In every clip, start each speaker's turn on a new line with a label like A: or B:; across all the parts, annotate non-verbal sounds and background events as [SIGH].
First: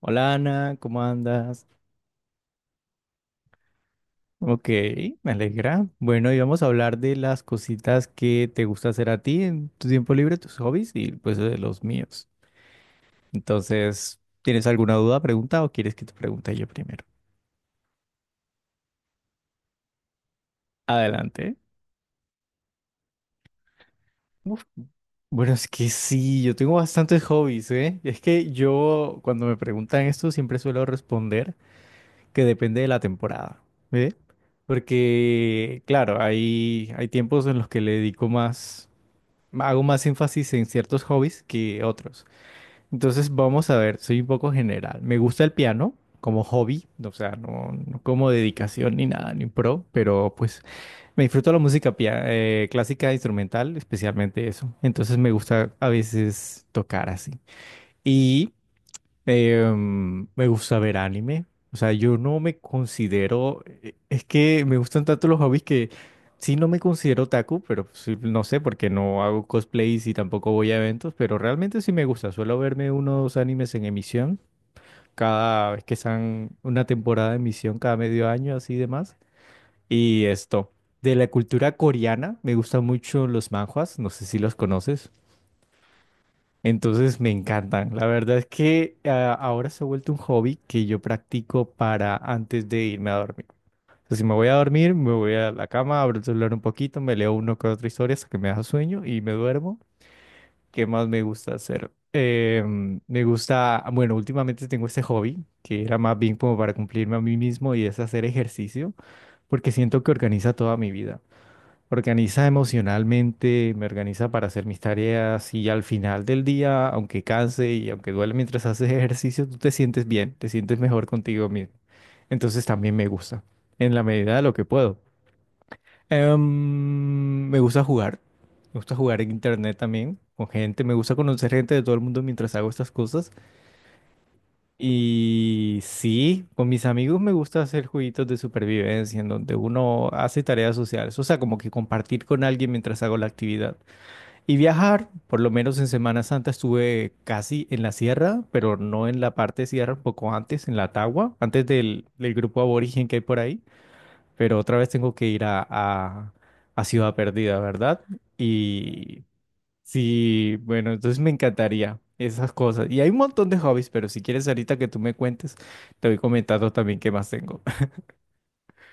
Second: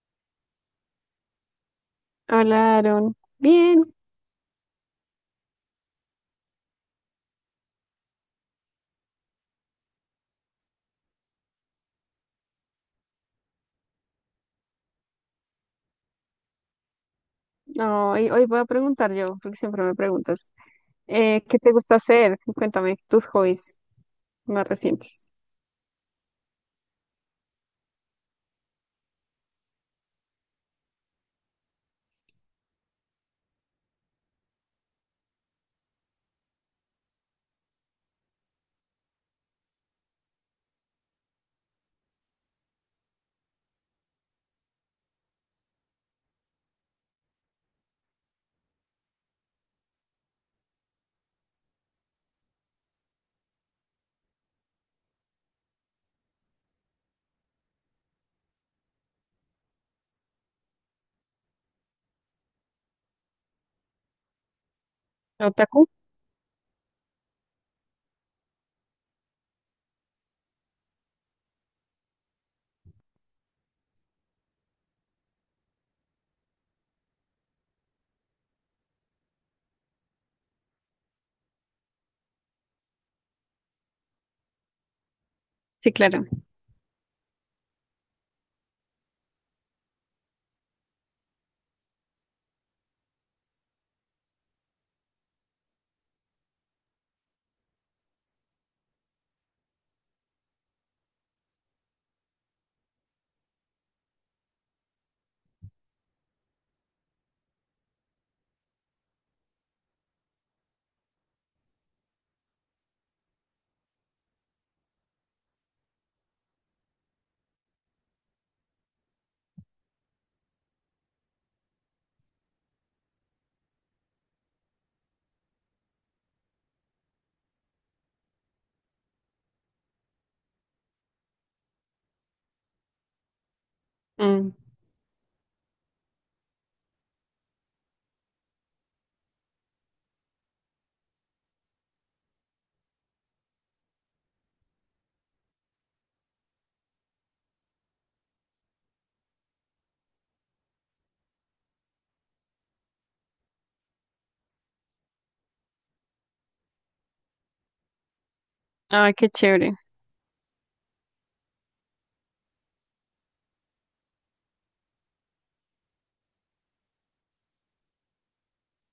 A: Hola, Ana, ¿cómo andas?
B: Hola, Aaron. Bien.
A: Ok, me alegra. Bueno, y vamos a hablar de las cositas que te gusta hacer a ti en tu tiempo libre, tus hobbies y pues de los míos. Entonces, ¿tienes alguna duda, pregunta o quieres que te pregunte yo primero?
B: No, hoy voy a preguntar yo, porque siempre me preguntas.
A: Adelante.
B: ¿Qué te gusta hacer? Cuéntame tus hobbies
A: Uf,
B: más recientes.
A: Bueno, es que sí, yo tengo bastantes hobbies, ¿eh? Es que yo cuando me preguntan esto siempre suelo responder que depende de la temporada, ¿eh? Porque, claro, hay tiempos en los que le dedico más. Hago más énfasis en ciertos hobbies que otros. Entonces, vamos a ver, soy un poco general. Me gusta el piano como hobby, o sea, no como dedicación ni nada, ni pro, pero pues me disfruto la música clásica, instrumental, especialmente eso. Entonces, me gusta a veces tocar así. Y Me gusta ver anime. O sea, yo no me Es que me gustan tanto los hobbies
B: ¿Otaku?
A: que sí, no me considero otaku, pero sí, no sé, porque no hago cosplays y tampoco voy a eventos, pero realmente sí me gusta. Suelo verme unos animes en emisión cada vez que están una temporada de emisión, cada medio año, así demás. Y esto. De la cultura coreana, me gustan mucho los manhwas. No sé si los conoces.
B: Sí, claro.
A: Entonces me encantan. La verdad es que ahora se ha vuelto un hobby que yo practico para antes de irme a dormir. O sea, si me voy a dormir, me voy a la cama, abro el celular un poquito, me leo uno que otra historia hasta que me da sueño y me duermo. ¿Qué más me gusta hacer? Me gusta, bueno, últimamente tengo este hobby que era más bien como para cumplirme a mí mismo y es hacer ejercicio porque siento que organiza toda mi vida, organiza emocionalmente, me organiza para hacer mis tareas y al final del día, aunque canse y aunque duele mientras [LAUGHS] haces ejercicio, tú te sientes bien, te sientes mejor contigo mismo. Entonces también me gusta, en la medida de lo que puedo. Me gusta jugar, me gusta jugar en internet también, con gente, me gusta conocer gente de todo el mundo mientras hago estas cosas.
B: Mm.
A: Y sí, con mis amigos me gusta hacer jueguitos de supervivencia en donde uno hace tareas sociales, o sea, como que compartir con alguien mientras hago la actividad. Y viajar, por lo menos en Semana Santa estuve casi en la sierra, pero no en la parte sierra, un poco antes, en la Tagua, antes del grupo aborigen que hay por ahí. Pero otra vez tengo que ir a Ciudad Perdida, ¿verdad?
B: Ah,
A: Y
B: qué chévere.
A: sí, bueno, entonces me encantaría esas cosas. Y hay un montón de hobbies, pero si quieres ahorita que tú me cuentes, te voy comentando también qué más tengo. [LAUGHS]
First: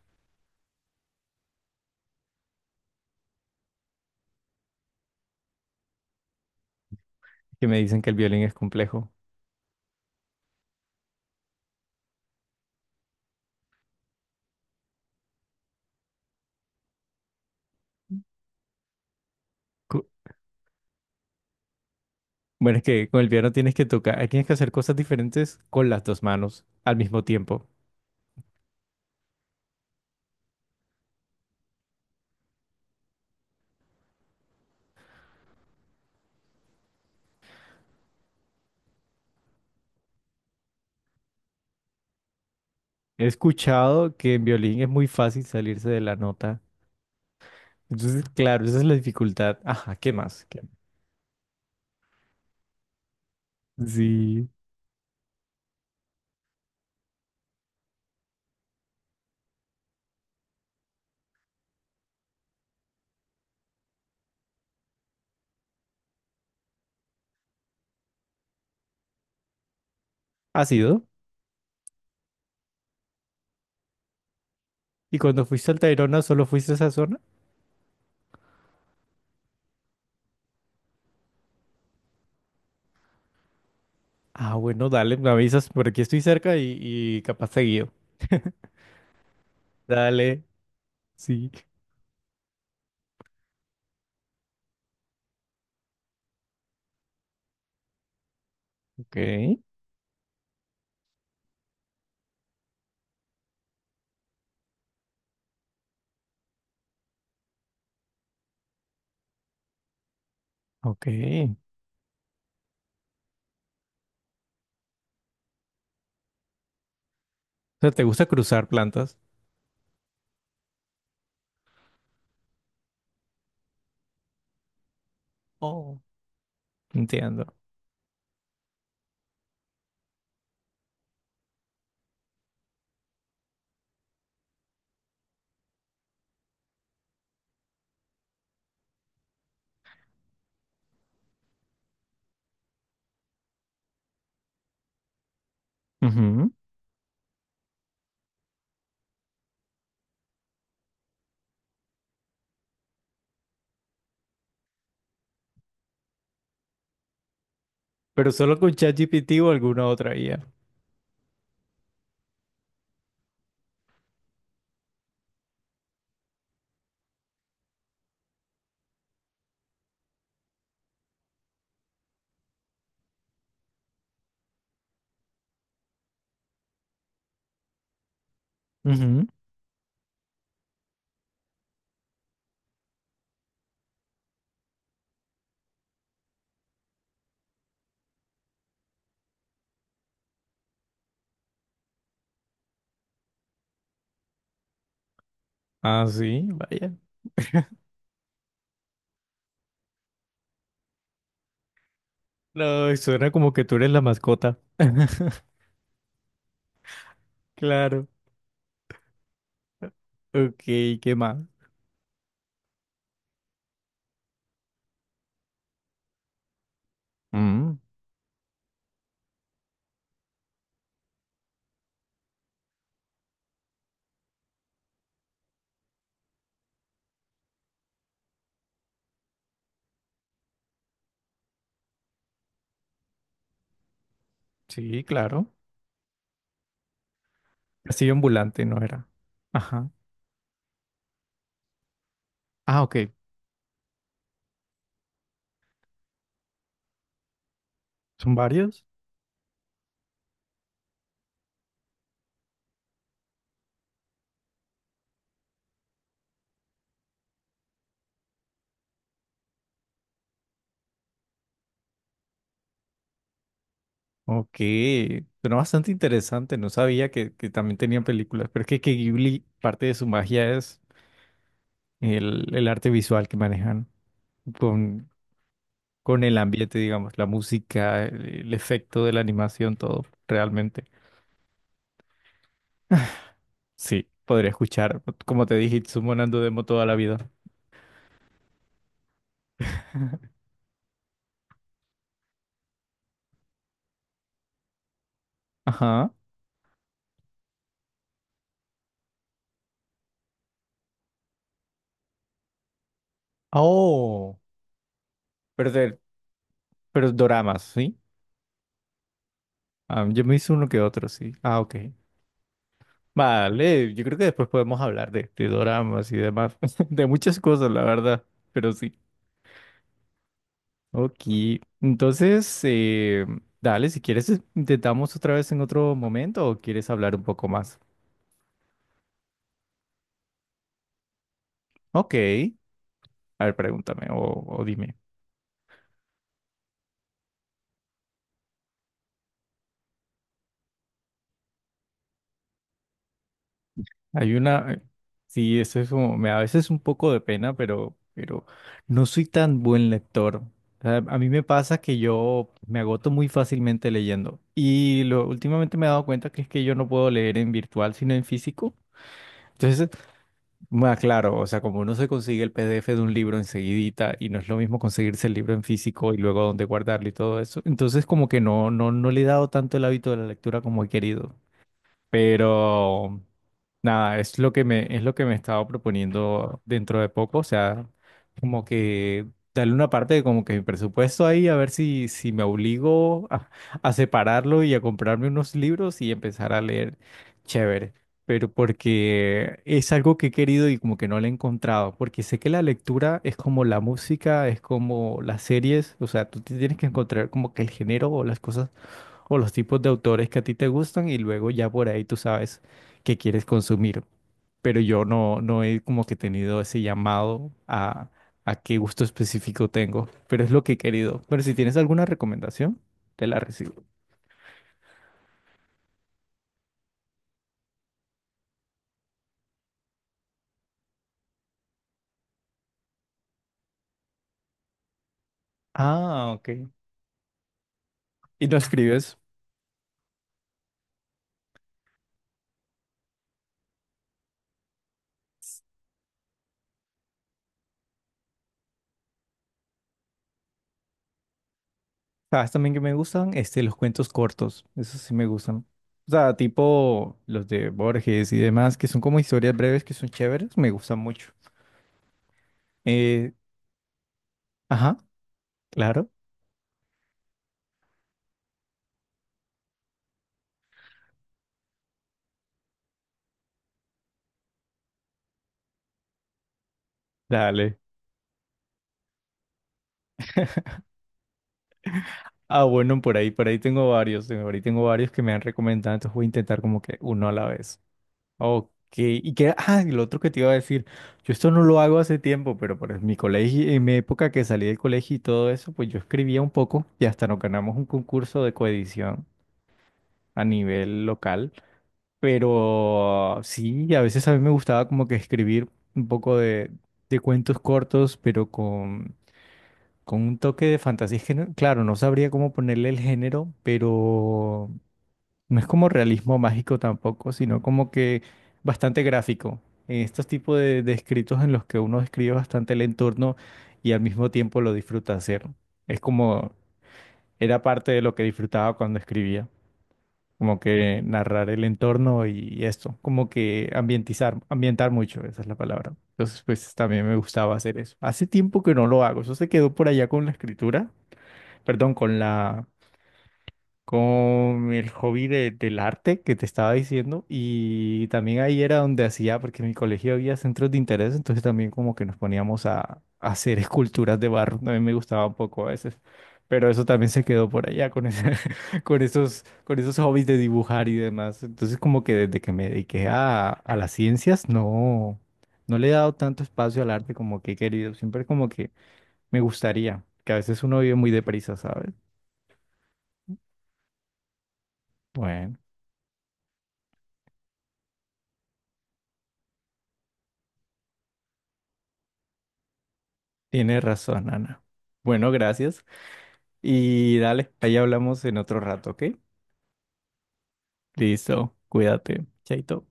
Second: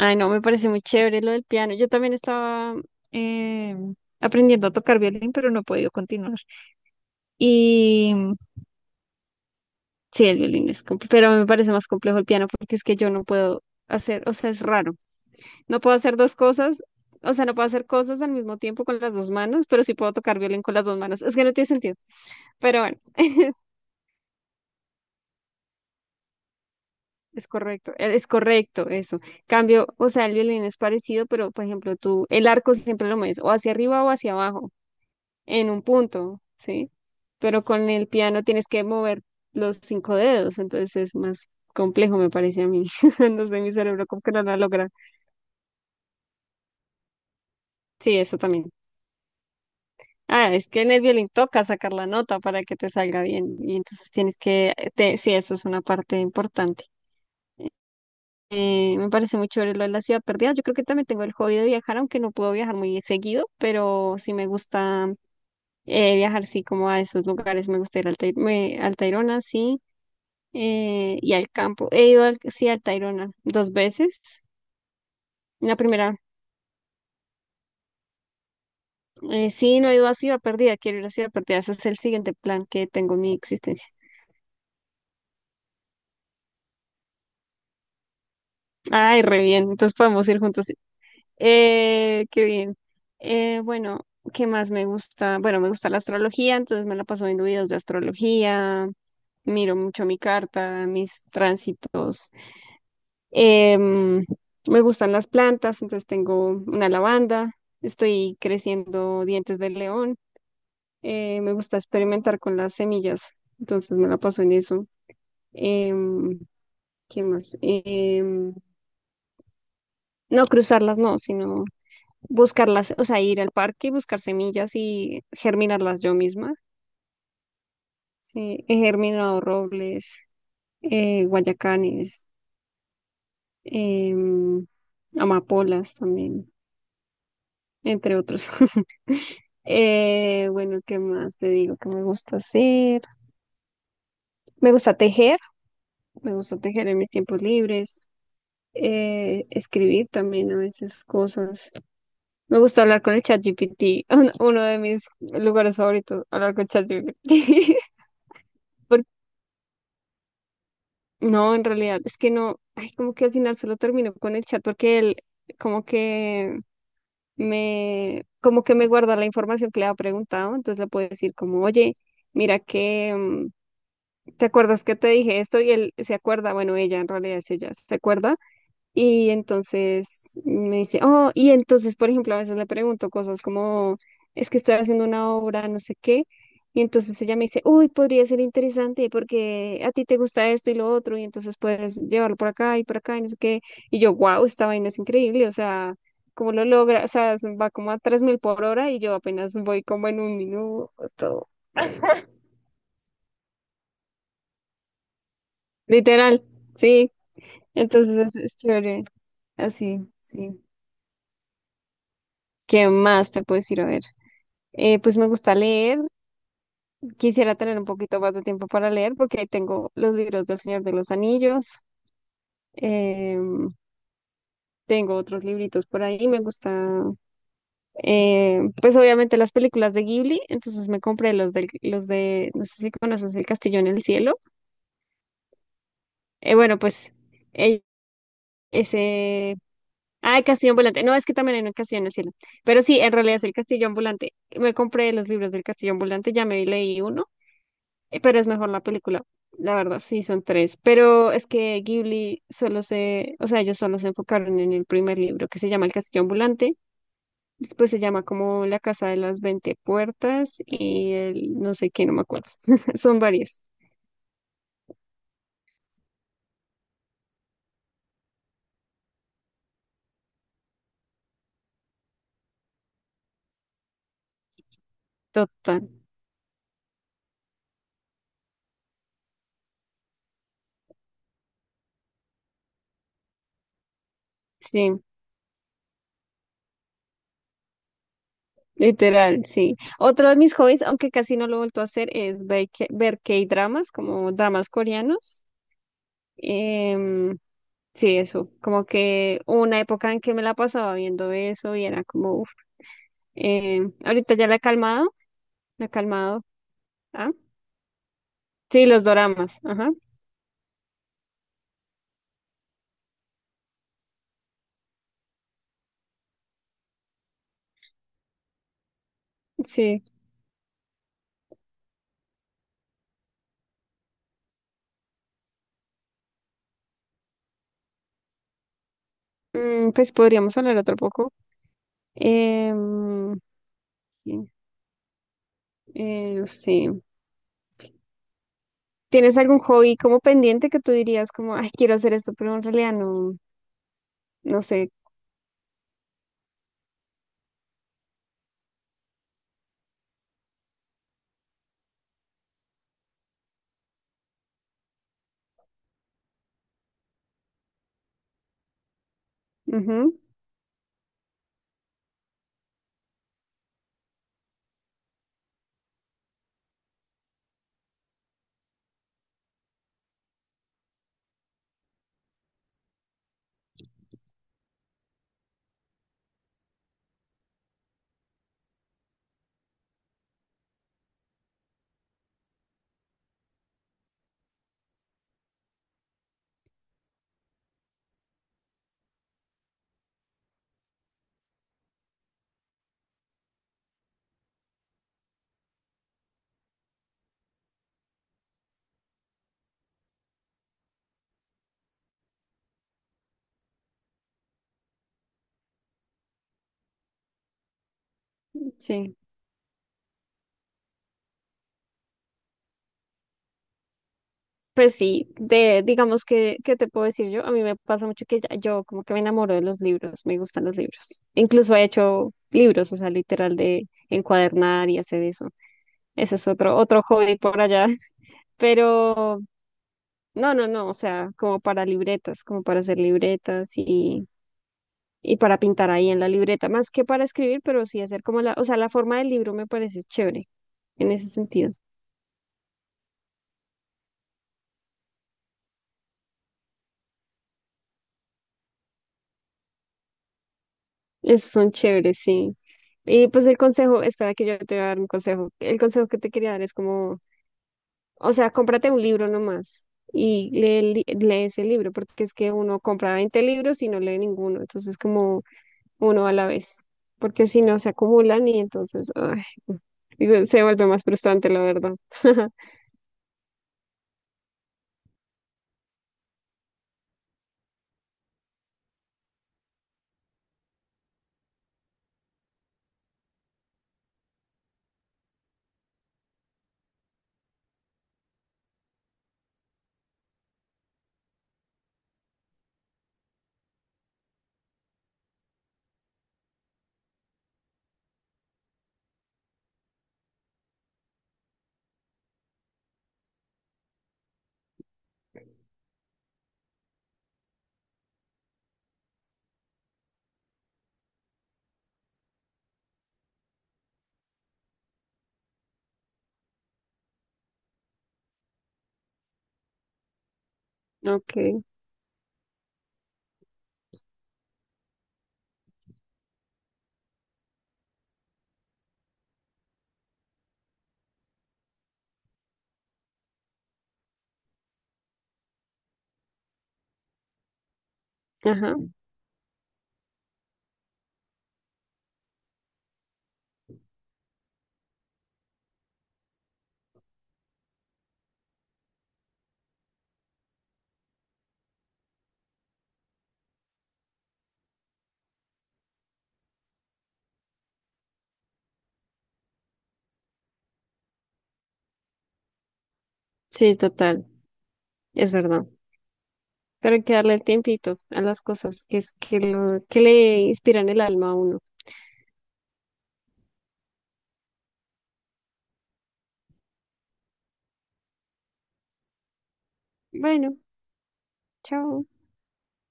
B: Ay, no, me parece muy chévere lo del piano. Yo también estaba eh, aprendiendo a tocar violín, pero no he podido continuar.
A: Que me dicen que
B: Y
A: el
B: mm,
A: violín es complejo.
B: sí, el violín es complejo, pero me parece más complejo el piano porque es que yo no puedo hacer, o sea, es raro. No puedo hacer dos cosas, o sea, no puedo hacer cosas al mismo tiempo con las dos manos, pero sí
A: Cu-
B: puedo tocar violín con las dos manos. Es que no tiene sentido,
A: Bueno,
B: pero
A: es
B: bueno,
A: que con el piano tienes que tocar, tienes que hacer cosas diferentes con las dos manos al mismo tiempo.
B: es correcto eso. Cambio, o sea, el violín es parecido, pero por ejemplo, tú, el arco siempre lo mueves o hacia arriba o hacia abajo, en un punto, ¿sí? Pero con el piano tienes que mover los cinco dedos, entonces es más complejo, me parece a mí.
A: He
B: [LAUGHS] No sé, mi cerebro
A: escuchado
B: como que
A: que
B: no
A: en
B: lo
A: violín
B: logra.
A: es muy fácil salirse de la nota.
B: Sí,
A: Entonces,
B: eso
A: claro,
B: también.
A: esa es la dificultad. Ajá, ¿qué más?
B: Ah,
A: ¿Qué
B: es que en el violín toca sacar la nota para que te salga bien. Y
A: más?
B: entonces tienes
A: Sí.
B: que, sí, eso es una parte importante. Me parece muy chévere lo de la ciudad perdida. Yo creo que también tengo el hobby de viajar, aunque no puedo viajar muy seguido, pero sí me gusta viajar, sí, como a esos lugares. Me gusta ir al al Tayrona, sí,
A: ¿Has ido?
B: y al campo. He ido, sí, al Tayrona dos veces.
A: ¿Y cuando fuiste
B: La
A: al
B: primera,
A: Tayrona solo fuiste a esa zona?
B: sí, no he ido a Ciudad Perdida, quiero ir a Ciudad Perdida. Ese es el siguiente plan que tengo en mi existencia.
A: Ah, bueno, dale, me avisas, por aquí estoy cerca y capaz seguido.
B: Ay, re bien. Entonces podemos ir
A: Dale,
B: juntos.
A: sí.
B: Qué bien. Bueno, ¿qué más me gusta? Bueno, me gusta la astrología, entonces me la paso viendo videos de astrología,
A: Ok.
B: miro mucho mi carta, mis tránsitos. Em, Me gustan las plantas, entonces tengo una lavanda, estoy creciendo dientes de león.
A: Ok.
B: Me
A: O
B: gusta experimentar con las semillas, entonces me la paso en eso. Em, ¿Qué más?
A: sea, ¿te gusta cruzar plantas?
B: No cruzarlas, no, sino buscarlas, o sea, ir al parque y buscar semillas y germinarlas
A: Oh,
B: yo misma.
A: entiendo.
B: Sí, he germinado robles, guayacanes, em, amapolas también, entre otros. [LAUGHS] Bueno, ¿qué más te digo que me gusta hacer? Me gusta tejer, me
A: Ujú.
B: gusta tejer en mis tiempos libres, escribir también a veces cosas. Me gusta hablar con el ChatGPT, [LAUGHS] uno de mis lugares favoritos, hablar con ChatGPT. [LAUGHS]
A: Pero solo con ChatGPT o alguna otra IA.
B: No, en realidad es que no, ay, como que al final solo termino con el chat porque él como que como que me guarda la información que le ha preguntado, entonces le puedo decir como, oye, mira que, ¿te acuerdas que te dije esto? Y él se acuerda, bueno, ella en realidad es ella, se acuerda
A: Ujú.
B: y entonces me dice, oh, y entonces, por ejemplo, a veces le pregunto cosas como, es que estoy haciendo una obra, no sé qué. Y entonces ella me dice, uy, podría ser interesante porque a ti te gusta esto y lo otro, y entonces puedes llevarlo por acá y no sé qué. Y yo, wow, esta vaina es increíble, o sea,
A: Ah, sí,
B: ¿cómo lo
A: vaya.
B: logra? O sea, se va como a 3.000 por hora y yo apenas voy como en un minuto.
A: No, suena como que tú eres la mascota. [LAUGHS]
B: Literal, sí.
A: Claro.
B: Entonces es chévere, así,
A: Ok,
B: sí.
A: ¿qué más?
B: ¿Qué más te puedo decir? A ver. Pues me gusta leer, quisiera
A: Mm,
B: tener un poquito más de tiempo para leer porque ahí tengo los libros del Señor de los Anillos, em, tengo otros libritos por ahí, me gusta, pues obviamente las películas de Ghibli, entonces me compré los de, no sé si conoces El Castillo en el Cielo.
A: sí, claro.
B: Bueno, pues el-
A: Castillo ambulante, ¿no era?
B: ese,
A: Ajá.
B: ah, El Castillo Ambulante, no, es que también hay un Castillo en el Cielo,
A: Ah,
B: pero sí,
A: ok.
B: en realidad es El Castillo Ambulante, me compré los libros del Castillo Ambulante, ya me leí uno.
A: ¿Son
B: Pero es mejor la
A: varios?
B: película. La verdad, sí, son tres. Pero es que Ghibli solo se, o sea, ellos solo se enfocaron en el primer libro, que se llama El Castillo Ambulante. Después se llama como La Casa de las Veinte Puertas y el no sé qué, no me acuerdo. [LAUGHS] Son varios.
A: Ok, pero bastante interesante, no sabía que también tenían películas, pero es que Ghibli, parte de su magia es el arte visual que manejan con,
B: Total.
A: con el ambiente, digamos, la música, el efecto de la animación, todo, realmente. Sí, podría escuchar,
B: Sí,
A: como te dije, Itsumo Nando Demo toda la vida.
B: literal, sí. Otro de mis hobbies, aunque casi no lo he vuelto a hacer, es ver K-dramas, como dramas coreanos.
A: Ajá.
B: Em, sí, eso. Como que hubo una época en que me la pasaba viendo eso y era como. Ahorita
A: Oh,
B: ya la he calmado,
A: pero,
B: la he
A: de-
B: calmado.
A: pero
B: Ah,
A: doramas, ¿sí?
B: sí, los doramas, ajá,
A: Ah, yo me hice uno que otro, sí. Ah, ok. Vale, yo creo que después podemos hablar de doramas y demás, [LAUGHS] de muchas cosas, la verdad, pero sí.
B: sí.
A: Ok, entonces, dale, si quieres, intentamos otra vez en otro momento o quieres hablar un poco más.
B: Pues podríamos hablar otro poco.
A: Ok,
B: Em,
A: a ver, pregúntame
B: sí,
A: o dime.
B: no sé. ¿Tienes algún hobby como pendiente que tú dirías como, ay, quiero hacer esto, pero en realidad no,
A: Hay
B: no
A: una,
B: sé?
A: sí, eso es como, me da a veces un poco de pena, pero no soy tan buen lector. O sea, a mí me pasa que yo me agoto muy fácilmente leyendo. Y lo, últimamente me he dado cuenta que es que yo no puedo leer en virtual, sino en físico. Entonces,
B: Ujú,
A: más claro, o sea, como uno se consigue el PDF de un libro enseguidita y no es lo mismo conseguirse el libro en físico y luego dónde guardarlo y todo eso. Entonces, como que no le he dado tanto el hábito de la lectura como he querido. Pero nada, es lo que me, es lo que me estaba proponiendo dentro de poco. O sea, como que darle una parte de como que mi presupuesto ahí, a ver si, si me obligo a separarlo y a comprarme unos libros y empezar a leer. Chévere. Pero porque es algo que he querido y como que no le he encontrado. Porque sé que la lectura es como la música, es como las series. O sea, tú te tienes que encontrar como que el género o las cosas o los tipos de autores que a ti te gustan y luego ya por ahí tú sabes qué quieres consumir. Pero yo no he como que tenido ese llamado a qué gusto
B: sí.
A: específico tengo, pero es lo que he querido. Pero si tienes alguna recomendación, te la recibo.
B: Pues sí, de, digamos que, ¿qué te puedo decir yo? A mí me pasa mucho que yo como que me enamoro de los libros, me gustan los libros. Incluso he hecho libros, o sea, literal de encuadernar y hacer eso.
A: Ah,
B: Ese es
A: ok.
B: otro hobby por allá. [LAUGHS]
A: Y no escribes.
B: Pero no, no, no, o sea, como para libretas, como para hacer libretas y para pintar ahí en la libreta, más que para escribir, pero sí hacer como la, o sea, la forma del libro me parece chévere en ese sentido.
A: ¿Sabes también que me gustan? Este, los cuentos cortos. Esos sí me gustan. O sea, tipo los de Borges y demás, que son como historias breves que son chéveres, me gustan mucho.
B: Esos son chéveres, sí. Y
A: Eh,
B: pues el consejo, espera que yo te voy a
A: ajá,
B: dar un consejo. El consejo
A: claro.
B: que te quería dar es como, o sea, cómprate un libro nomás y lee, lees el libro, porque es que uno compra 20 libros y no lee ninguno. Entonces, como uno a la vez, porque si
A: Dale.
B: no se acumulan y entonces ay, digo, se vuelve más frustrante, la verdad. [LAUGHS]
A: Ah, bueno, por ahí tengo varios, por ahí tengo varios que me han recomendado, entonces voy a intentar como que uno a la vez. Ok, y que, ah, y lo otro que te iba a decir, yo esto no lo hago hace tiempo, pero por mi colegio, en mi época que salí del colegio y todo eso, pues yo escribía un poco y hasta nos ganamos un concurso de coedición a nivel local, pero sí, a veces a mí me gustaba como que escribir un poco de cuentos cortos, pero con un toque de fantasía. Es que, claro, no sabría cómo ponerle el género, pero no es como realismo mágico tampoco, sino como que bastante gráfico. En estos tipos de escritos en los que uno describe bastante el entorno y al mismo tiempo lo disfruta hacer. Es como, era parte de lo que disfrutaba cuando escribía. Como que
B: Ok,
A: narrar el entorno y esto. Como que ambientizar, ambientar mucho, esa es la palabra. Entonces, pues también me gustaba hacer eso. Hace tiempo que no lo hago. Eso se quedó por allá con la escritura, perdón, con la, con el hobby del arte que te estaba diciendo y también ahí
B: ajá,
A: era donde hacía, porque en mi colegio había centros de interés, entonces también como que nos poníamos a hacer esculturas de barro, también me gustaba un poco a veces, pero eso también se quedó por allá [LAUGHS] con esos hobbies de dibujar y demás, entonces como que desde que me dediqué a las ciencias, no, no le he dado tanto espacio al arte como que he querido, siempre como que me gustaría, que a veces uno vive muy deprisa, ¿sabes?
B: sí, total, es
A: Bueno,
B: verdad. Pero hay que darle el tiempito a las cosas que es que lo que le inspiran el alma a uno.
A: tienes razón, Ana. Bueno, gracias. Y dale, ahí hablamos en otro rato, ¿ok?
B: Bueno,
A: Listo,
B: chao.
A: cuídate. Chaito.